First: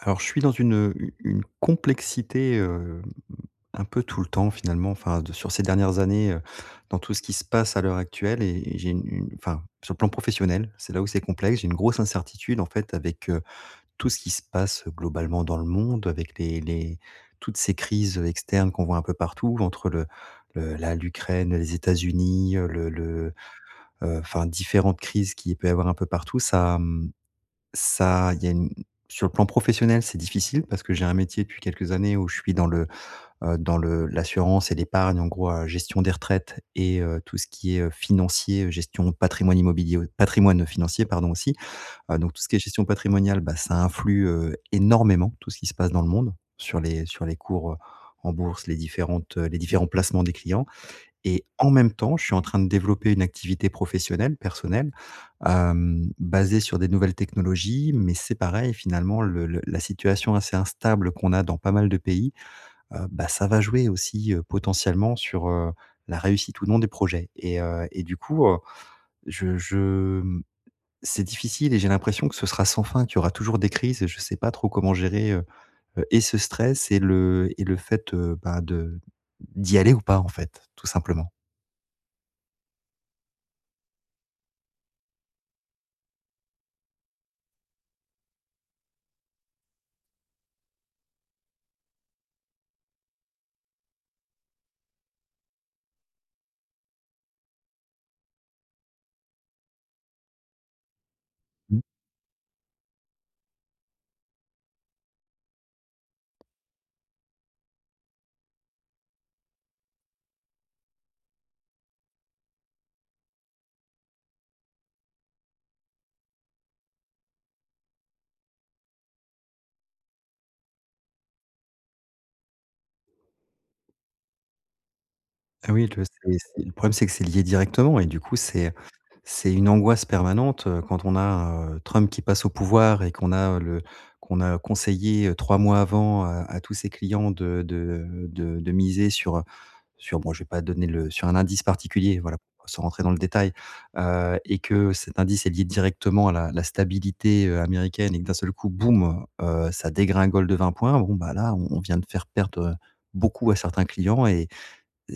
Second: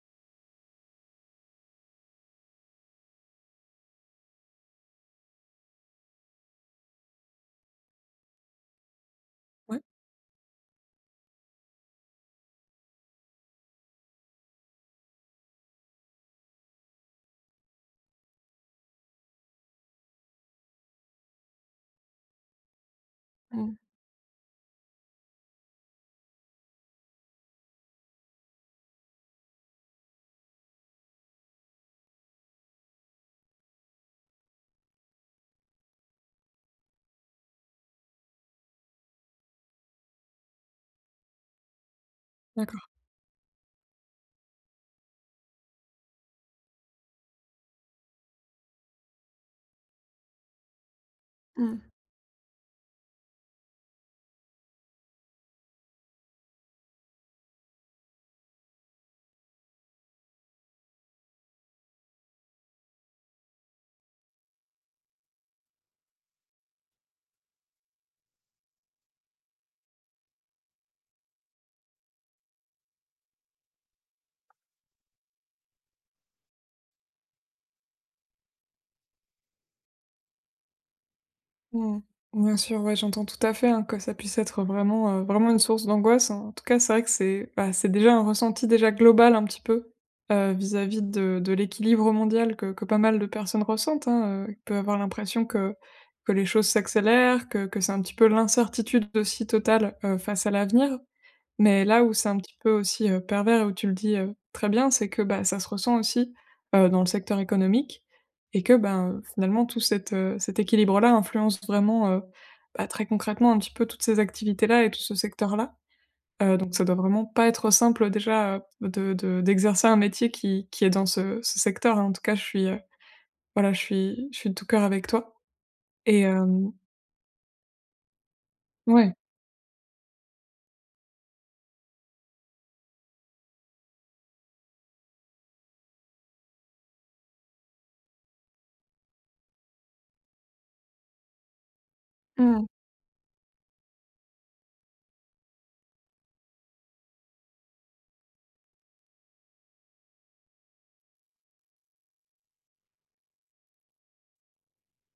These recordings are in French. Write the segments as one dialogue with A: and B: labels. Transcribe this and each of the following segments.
A: Alors, je suis dans une complexité, un peu tout le temps finalement, enfin de sur ces dernières années, dans tout ce qui se passe à l'heure actuelle et j'ai une enfin,
B: Ouais.
A: sur le plan professionnel, c'est là où c'est complexe. J'ai une grosse incertitude en fait avec, tout ce qui se passe globalement dans le monde, avec les toutes ces crises, externes qu'on voit un peu partout entre le la l'Ukraine, les États-Unis,
B: Ouais. Mmh.
A: enfin différentes crises qu'il peut y avoir un peu partout. Ça, ça, il y a une sur le plan professionnel, c'est difficile parce que j'ai un métier depuis quelques années où je suis dans dans le l'assurance et l'épargne, en gros, gestion des retraites et tout ce qui est, financier, gestion de patrimoine immobilier patrimoine financier, pardon, aussi. Donc tout ce qui est
B: D'accord.
A: gestion patrimoniale, bah, ça influe, énormément tout ce qui se passe dans le monde, sur les cours, en bourse, les différentes, les différents placements des clients. Et en
B: Mmh.
A: même temps, je suis en train de développer une activité professionnelle, personnelle, basée sur des nouvelles technologies, mais c'est pareil finalement le la situation assez instable qu'on a dans pas mal de pays, bah, ça va jouer aussi, potentiellement sur, la réussite ou non des projets et du coup, je c'est difficile et j'ai l'impression que ce sera sans fin, qu'il y aura toujours des crises et je ne sais pas trop comment gérer, et ce stress et le fait, bah, de d'y aller ou pas en fait, tout simplement.
B: Mmh. Bien sûr, ouais, j'entends tout à fait, hein, que ça puisse être vraiment, vraiment une source d'angoisse. En tout cas, c'est vrai que bah, c'est déjà un ressenti déjà global un petit peu, vis-à-vis de l'équilibre mondial que pas mal de personnes ressentent, hein. On peut avoir l'impression que les choses s'accélèrent, que c'est un petit peu l'incertitude aussi totale, face à l'avenir. Mais là où c'est un petit peu aussi, pervers et où tu le dis, très bien, c'est que, bah, ça se ressent aussi, dans le secteur économique et que, ben, finalement tout cet équilibre-là influence vraiment, bah, très concrètement un petit peu toutes ces activités-là et tout ce secteur-là. Donc ça doit vraiment pas être simple, déjà, de d'exercer un métier qui est dans ce secteur, hein. En tout cas, voilà, je suis de tout cœur avec toi
A: Ah oui, tu vois,
B: et
A: c'est
B: hem
A: le problème, c'est que c'est lié directement et du coup, c'est
B: ouais.
A: c'est une angoisse permanente, quand on a, Trump qui passe au pouvoir et qu'on a conseillé, 3 mois avant à tous ses clients de miser sur, sur bon, je vais pas donner le sur un indice particulier, voilà,
B: Mmh.
A: sans rentrer dans le détail, et que cet indice est lié directement à la stabilité, américaine et que d'un seul coup, boum, ça dégringole de 20 points. Bon, bah, là, on vient de faire perdre, beaucoup à certains clients et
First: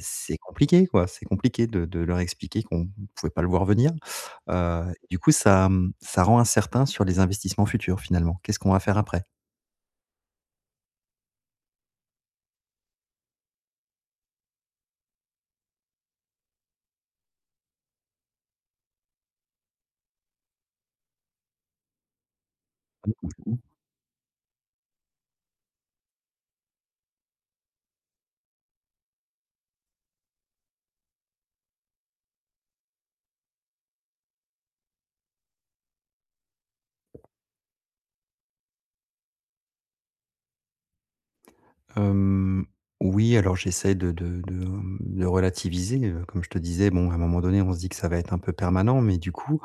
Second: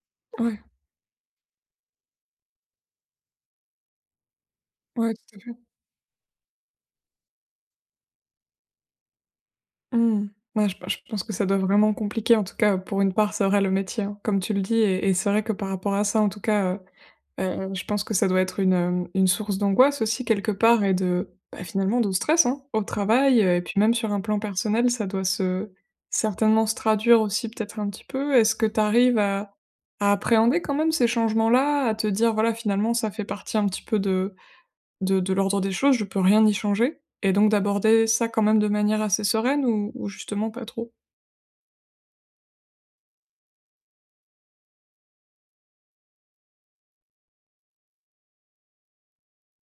A: c'est
B: Ouais,
A: compliqué quoi, c'est compliqué de leur expliquer qu'on ne pouvait pas le voir venir.
B: ouais,
A: Du coup
B: tout à fait.
A: ça rend incertain sur les investissements futurs finalement. Qu'est-ce qu'on va faire après?
B: Mmh. Ouais, je pense que ça doit vraiment compliquer, en tout cas, pour une part, c'est vrai, le métier, hein, comme tu le dis et c'est vrai que par rapport à ça, en tout cas, je pense que ça doit être une source d'angoisse aussi quelque part et de, bah, finalement de stress, hein, au travail, et puis même sur un plan personnel, ça doit se certainement se traduire aussi peut-être un petit peu. Est-ce que tu arrives à appréhender quand même ces changements-là, à te dire : « Voilà, finalement, ça fait partie un petit peu de l'ordre des choses, je peux rien y changer et donc d'aborder ça quand même de manière assez sereine, ou justement pas trop ? »
A: Hem, oui, alors j'essaie de de relativiser, comme je te disais, bon, à un moment donné, on se dit que ça va être un peu permanent, mais du coup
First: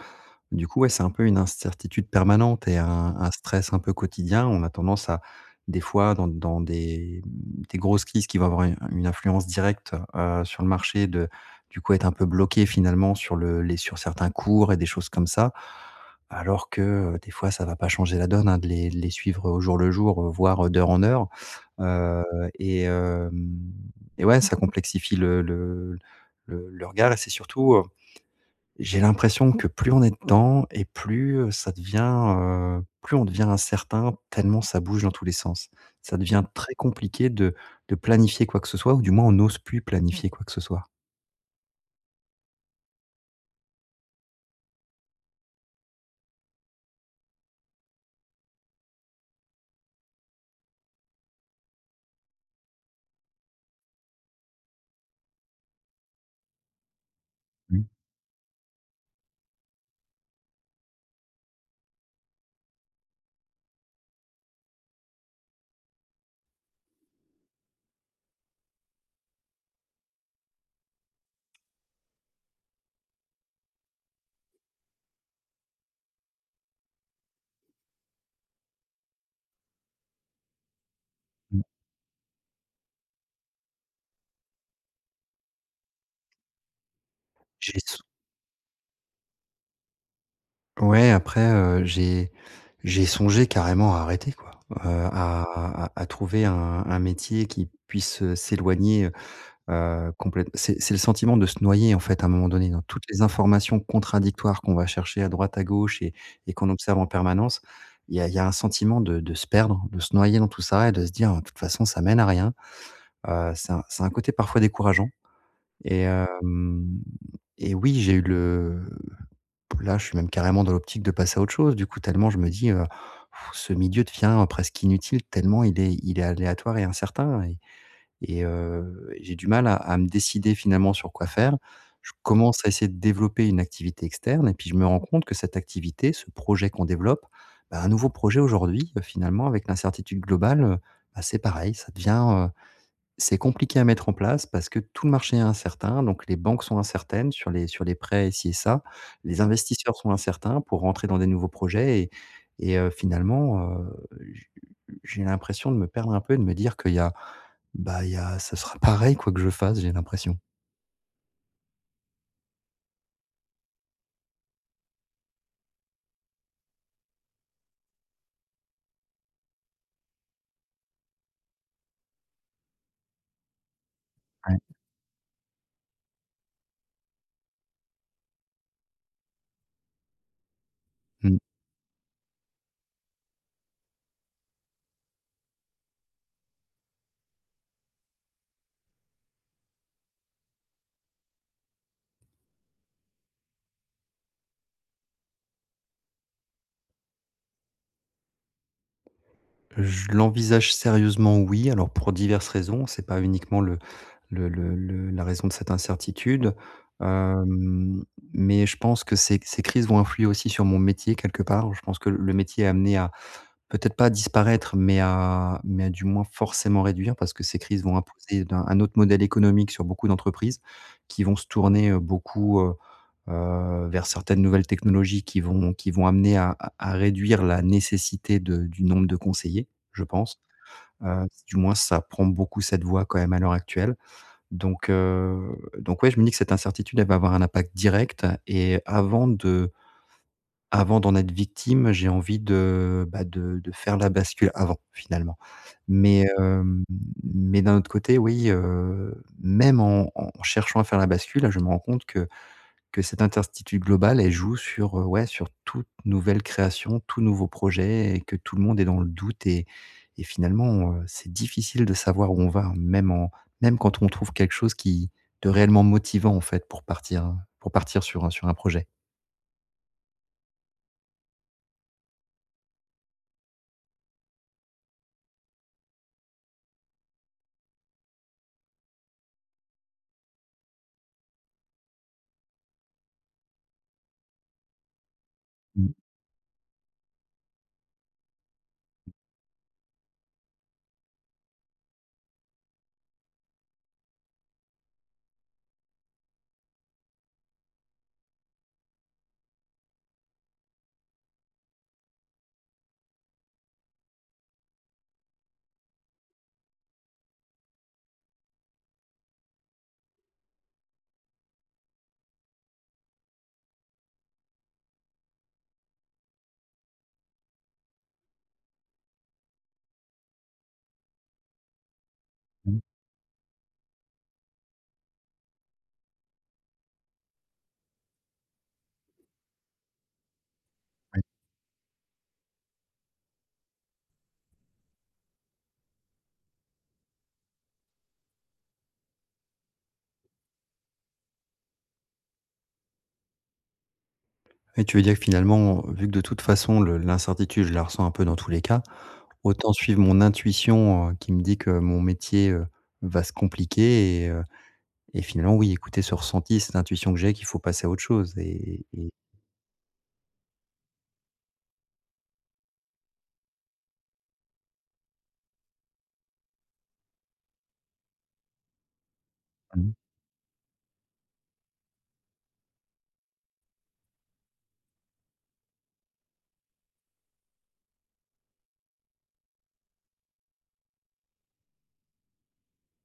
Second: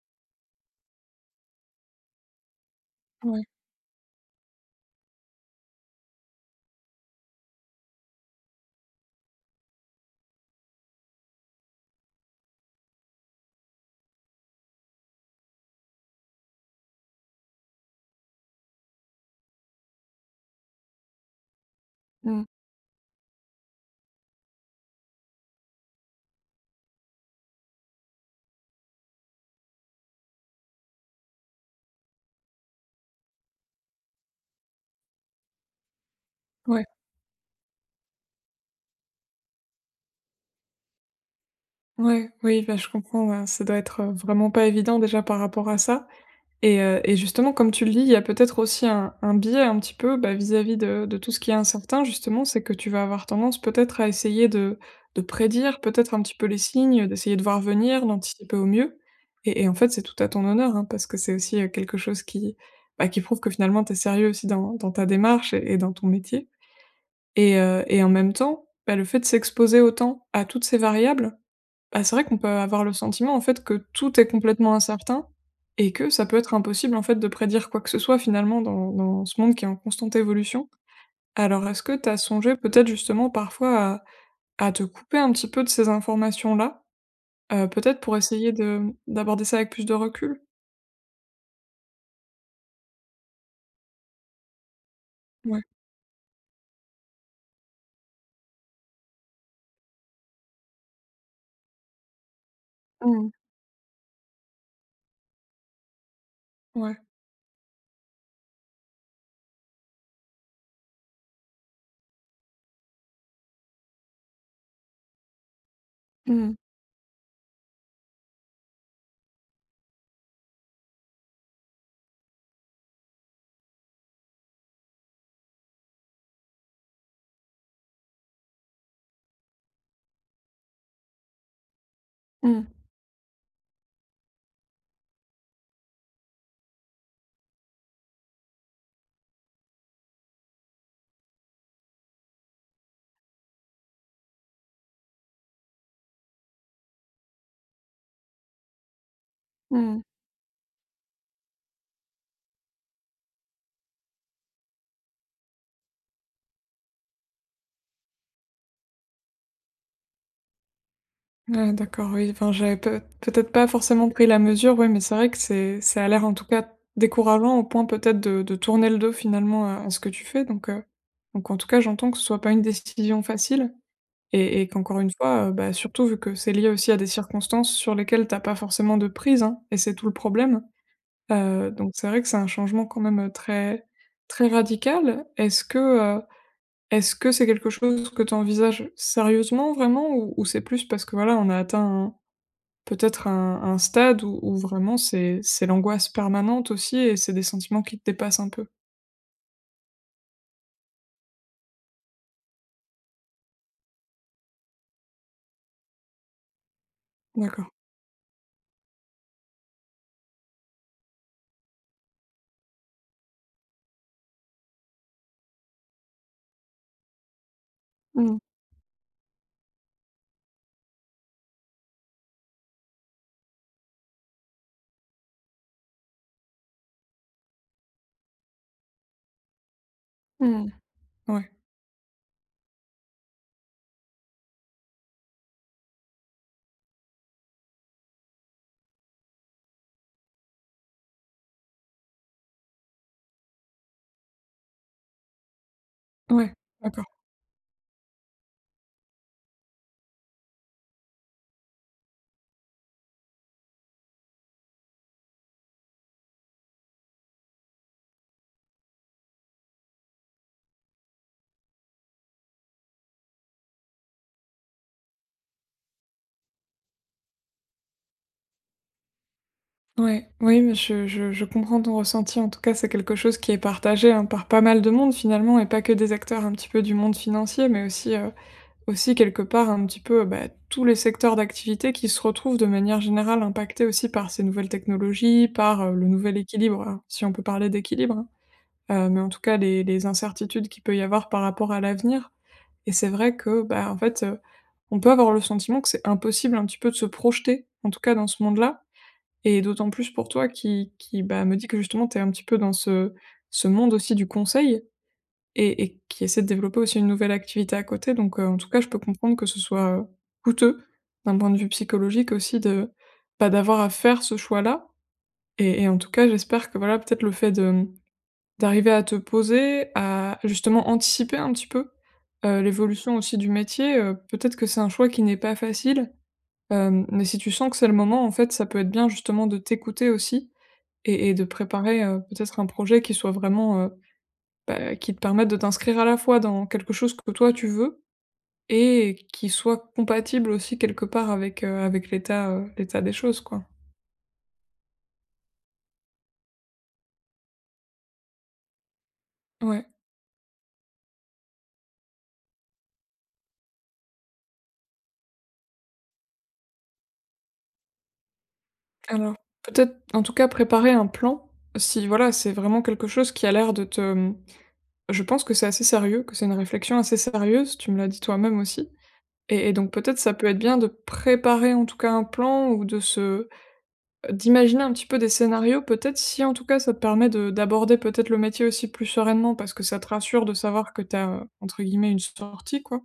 A: du coup, ouais, c'est un peu une incertitude permanente et un
B: Ouais.
A: stress un peu quotidien. On a tendance à, des fois, dans des grosses crises qui vont avoir une influence directe, sur le marché de du coup, être un peu bloqué finalement sur le les sur certains cours et des choses comme ça. Alors que, des fois, ça va pas changer la donne, hein, de les suivre au jour le jour, voire d'heure en heure. Heu
B: Mmh.
A: et hem et ouais, ça complexifie le regard et c'est surtout, j'ai l'impression que plus on est dedans et plus, plus on devient incertain tellement ça bouge dans tous les sens. Ça devient très
B: Ouais,
A: compliqué de planifier quoi que ce soit ou du moins on n'ose plus planifier quoi que ce soit.
B: ouais, oui, bah, je comprends, ouais, ça doit être, vraiment pas évident déjà par rapport à ça. Et justement, comme tu le dis, il y a peut-être aussi un biais un petit peu, bah, vis-à-vis de tout ce qui est incertain justement, c'est que tu vas avoir tendance peut-être à essayer de prédire peut-être un petit peu les signes, d'essayer de voir
A: Mmh.
B: venir, d'anticiper au mieux et en fait, c'est tout à ton honneur, hein, parce que c'est aussi, quelque chose qui, bah, qui prouve que finalement tu es sérieux aussi dans ta démarche et dans ton métier et en même temps, bah, le fait de s'exposer autant à toutes ces variables, bah, c'est vrai qu'on peut avoir le sentiment, en fait, que tout est complètement incertain et que ça peut être impossible, en fait, de prédire quoi que ce soit, finalement, dans ce monde qui est en constante évolution.
A: mh.
B: Alors, est-ce que tu as songé peut-être, justement, parfois à te couper un petit peu de ces informations-là,
A: J'ai s
B: peut-être pour essayer de d'aborder ça avec plus de recul?
A: Ouais, après, j'ai songé carrément à arrêter quoi, à
B: Ouais.
A: trouver un métier qui puisse, s'éloigner. Complète C'est le sentiment de se noyer, en fait, à un moment donné, dans toutes les
B: Mmh.
A: informations contradictoires qu'on va chercher à droite, à gauche et qu'on
B: Ouais.
A: observe en permanence. Il y a un sentiment de se perdre, de se noyer dans tout ça et de se dire : « De toute façon, ça mène à rien ». C'est un c'est un côté parfois décourageant et
B: Mmh.
A: hem et oui, j'ai eu le là, je suis même carrément dans l'optique de passer à autre chose, du coup, tellement je me dis, Ce milieu devient presque inutile tellement il est aléatoire et incertain ». J'ai du mal à me décider finalement sur quoi faire. Je commence
B: Mmh.
A: à essayer de développer une activité externe et puis je me rends compte que cette activité, ce projet qu'on développe, bah, un nouveau projet aujourd'hui, finalement avec l'incertitude globale, c'est pareil, ça devient, c'est compliqué à mettre en place parce que tout le marché est incertain, donc les banques sont incertaines sur les prêts ci et ça. Les investisseurs
B: Mmh.
A: sont incertains pour rentrer dans des nouveaux projets et finalement, j'ai l'impression de me perdre un peu, de me dire qu'il y a, bah, il y a ça sera pareil quoi que je fasse, j'ai l'impression.
B: Ouais, d'accord, oui, enfin, j'avais peut-être pas forcément pris la mesure, ouais, mais c'est vrai que c'est ça a l'air en tout cas décourageant au point peut-être de tourner le dos finalement à ce que tu fais donc, donc en tout cas j'entends que ce soit pas une décision facile
A: Ouais.
B: et qu'encore une fois, bah, surtout vu que c'est lié aussi à des circonstances sur lesquelles t'as pas forcément de prise, hein, et c'est tout le problème.
A: Mmh.
B: Donc c'est vrai que c'est un changement quand même, très très radical. Heu, est-ce que c'est quelque chose que tu envisages sérieusement vraiment ou c'est plus parce que voilà, on a atteint un... Peut-être un stade où vraiment c'est l'angoisse permanente aussi et c'est des sentiments qui te dépassent un peu?
A: Je l'envisage sérieusement, oui, alors pour diverses raisons, c'est pas uniquement le la raison de cette incertitude.
B: D'accord.
A: Hem, mais je pense que ces crises vont influer aussi sur mon métier quelque part. Je pense que le métier est amené à peut-être pas disparaître, mais à du moins forcément réduire parce que ces crises vont
B: Mmh.
A: imposer d'un un autre modèle économique sur beaucoup d'entreprises qui vont se tourner, vers certaines nouvelles technologies qui vont amener à réduire la nécessité de du nombre de conseillers, je pense.
B: Mmh. Ouais,
A: Du moins ça prend beaucoup cette voie quand même à l'heure actuelle. Donc heu, donc ouais, je me dis que cette incertitude, elle va avoir un impact direct et avant de avant d'en être victime, j'ai envie de, bah, de faire la bascule avant, finalement. Mais
B: ouais,
A: hem,
B: d'accord.
A: mais d'un autre côté, oui, même en cherchant à faire la bascule, là, je me rends compte que cette incertitude globale, elle joue sur, ouais, sur toute nouvelle création, tout nouveau projet et que tout le monde est dans le doute et finalement, c'est difficile de savoir où on va, hein, même quand on trouve quelque chose qui de réellement motivant, en fait, pour partir hein, pour partir sur un projet.
B: Ouais, oui, mais je comprends ton ressenti. En tout cas, c'est quelque chose qui est partagé, hein, par pas mal de monde finalement et pas que des acteurs un petit peu du monde financier, mais aussi quelque part un petit peu, bah, tous les secteurs d'activité qui se retrouvent de manière générale impactés aussi par ces nouvelles technologies, par,
A: Mmh.
B: le nouvel équilibre, hein, si on peut parler d'équilibre, hein. Mais en tout cas les incertitudes qu'il peut y avoir par rapport à l'avenir, et c'est vrai que, bah, en fait, on peut avoir le sentiment que c'est impossible un petit peu de se projeter, en tout cas dans ce monde-là, et d'autant plus pour toi qui, bah, me dit que justement tu es un petit peu dans ce monde aussi du conseil et qui essaie de développer aussi une nouvelle activité à côté donc, en tout cas je peux comprendre que ce soit, coûteux d'un point de vue psychologique aussi de, bah, d'avoir à faire ce choix-là, et en tout cas j'espère que voilà peut-être le fait de d'arriver à te poser, à justement anticiper un petit peu,
A: mh
B: l'évolution aussi du métier, peut-être que c'est un choix qui n'est pas facile, mais si tu sens que c'est le moment, en fait, ça peut être bien justement de t'écouter aussi et de préparer, peut-être un projet qui soit vraiment, bah, qui te permette de t'inscrire à la fois dans quelque chose que toi tu veux et qui soit compatible aussi quelque part avec l'état des choses, quoi.
A: et tu veux dire que finalement, vu que de toute façon le l'incertitude, je la ressens un peu dans tous les cas, autant
B: Ouais.
A: suivre mon intuition, qui me dit que mon métier, va se compliquer. Et finalement, oui, écouter ce ressenti, cette intuition que j'ai qu'il faut passer à autre chose et
B: Alors peut-être, en tout cas, préparer un plan si, voilà, c'est vraiment quelque chose qui a l'air de te... Je pense que c'est assez sérieux, que c'est une réflexion assez sérieuse, tu me l'as dit toi-même aussi. Et donc
A: mmh,
B: peut-être ça peut être bien de préparer en tout cas un plan ou de se d'imaginer un petit peu des scénarios, peut-être si en tout cas ça te permet de d'aborder peut-être le métier aussi plus sereinement parce que ça te rassure de savoir que tu as, entre guillemets, « une sortie », quoi.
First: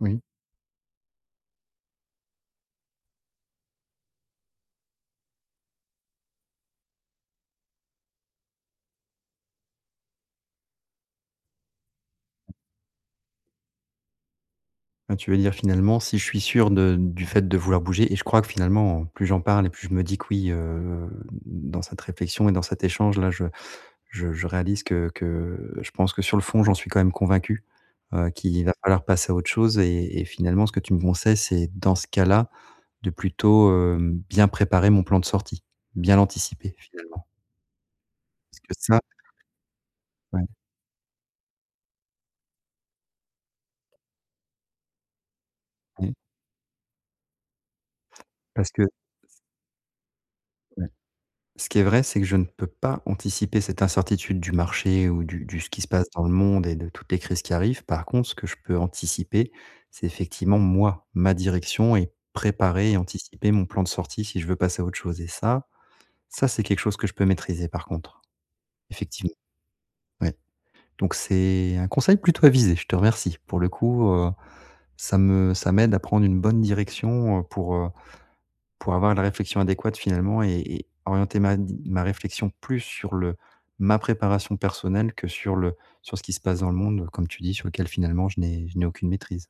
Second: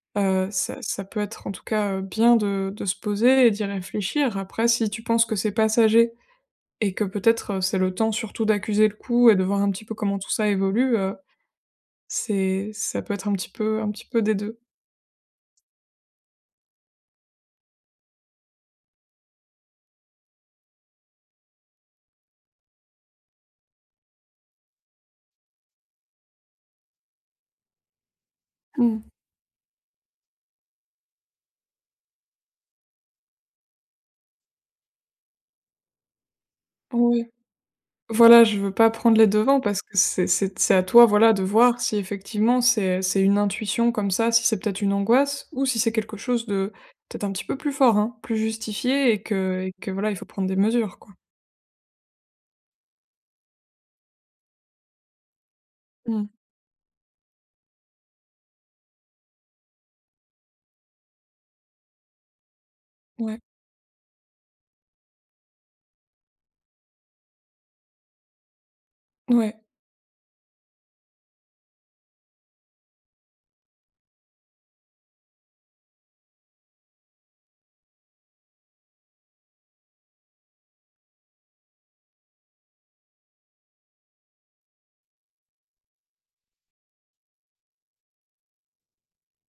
A: oui.
B: Ça peut être en tout cas, bien de se poser et d'y réfléchir. Après, si tu penses que c'est passager et que peut-être, c'est le temps surtout d'accuser le coup et de voir un petit peu comment tout ça évolue, c'est ça peut être un petit peu des deux.
A: Ah, tu veux dire finalement, si je suis sûr de du fait de vouloir bouger et je crois que finalement, plus j'en parle et plus je me dis que oui, dans cette réflexion et dans cet échange là, je réalise que je pense que sur le fond, j'en suis quand même convaincu, qu'il va
B: Mmh.
A: falloir passer à autre chose et finalement ce que tu me conseilles, c'est dans ce cas-là, de plutôt, bien préparer mon plan de sortie, bien l'anticiper
B: Oui.
A: finalement.
B: Voilà, je
A: Parce
B: veux
A: que
B: pas
A: ça
B: prendre les devants parce que c'est
A: ouais,
B: c'est c'est à toi, voilà, de voir si effectivement c'est une intuition comme ça, si c'est peut-être une angoisse ou si c'est
A: mmh,
B: quelque chose de peut-être un petit peu plus fort, hein, plus
A: Parce que
B: justifié et que voilà, il faut prendre des
A: ouais.
B: mesures, quoi.
A: Ce qui est vrai, c'est que je ne peux pas anticiper cette incertitude du marché ou du ce qui se passe dans
B: Mmh.
A: le monde et de toutes les crises qui arrivent. Par contre, ce que je peux anticiper, c'est effectivement moi, ma direction et préparer et
B: Ouais,
A: anticiper mon plan de sortie si je veux passer à autre chose et ça, c'est quelque chose que je peux maîtriser par contre, effectivement,
B: ouais.
A: ouais. Donc c'est un conseil plutôt avisé, je te remercie. Pour le coup, ça me ça m'aide à prendre une bonne direction, pour avoir la réflexion adéquate finalement et orienter ma réflexion plus sur le ma préparation personnelle que sur le sur ce qui se passe dans le monde, comme tu dis, sur lequel finalement je n'ai aucune maîtrise.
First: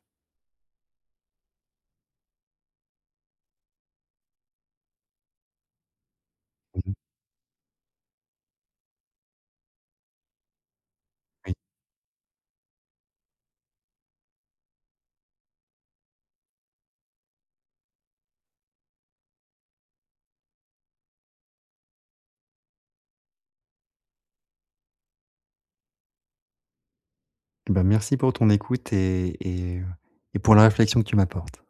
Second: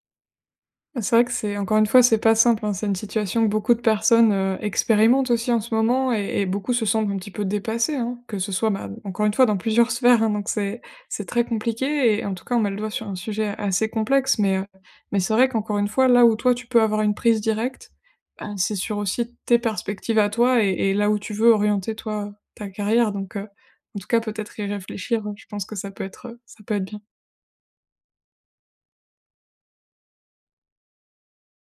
B: C'est vrai que c'est encore une fois, c'est pas simple, hein. C'est une situation que beaucoup de personnes, expérimentent aussi en ce moment et beaucoup se
A: Mmh,
B: sentent un petit peu dépassées, hein. Que ce soit, bah, encore une fois dans plusieurs sphères, hein, donc c'est très
A: oui.
B: compliqué et en tout cas, on met le doigt sur un sujet assez complexe mais c'est vrai qu'encore une fois, là où toi, tu peux avoir une prise directe, ben, c'est sur aussi tes perspectives à toi et là où tu veux orienter toi, ta carrière donc, en tout cas peut-être y réfléchir, je pense que ça peut être bien.
A: Bah, merci pour ton écoute et et pour la réflexion que tu m'apportes.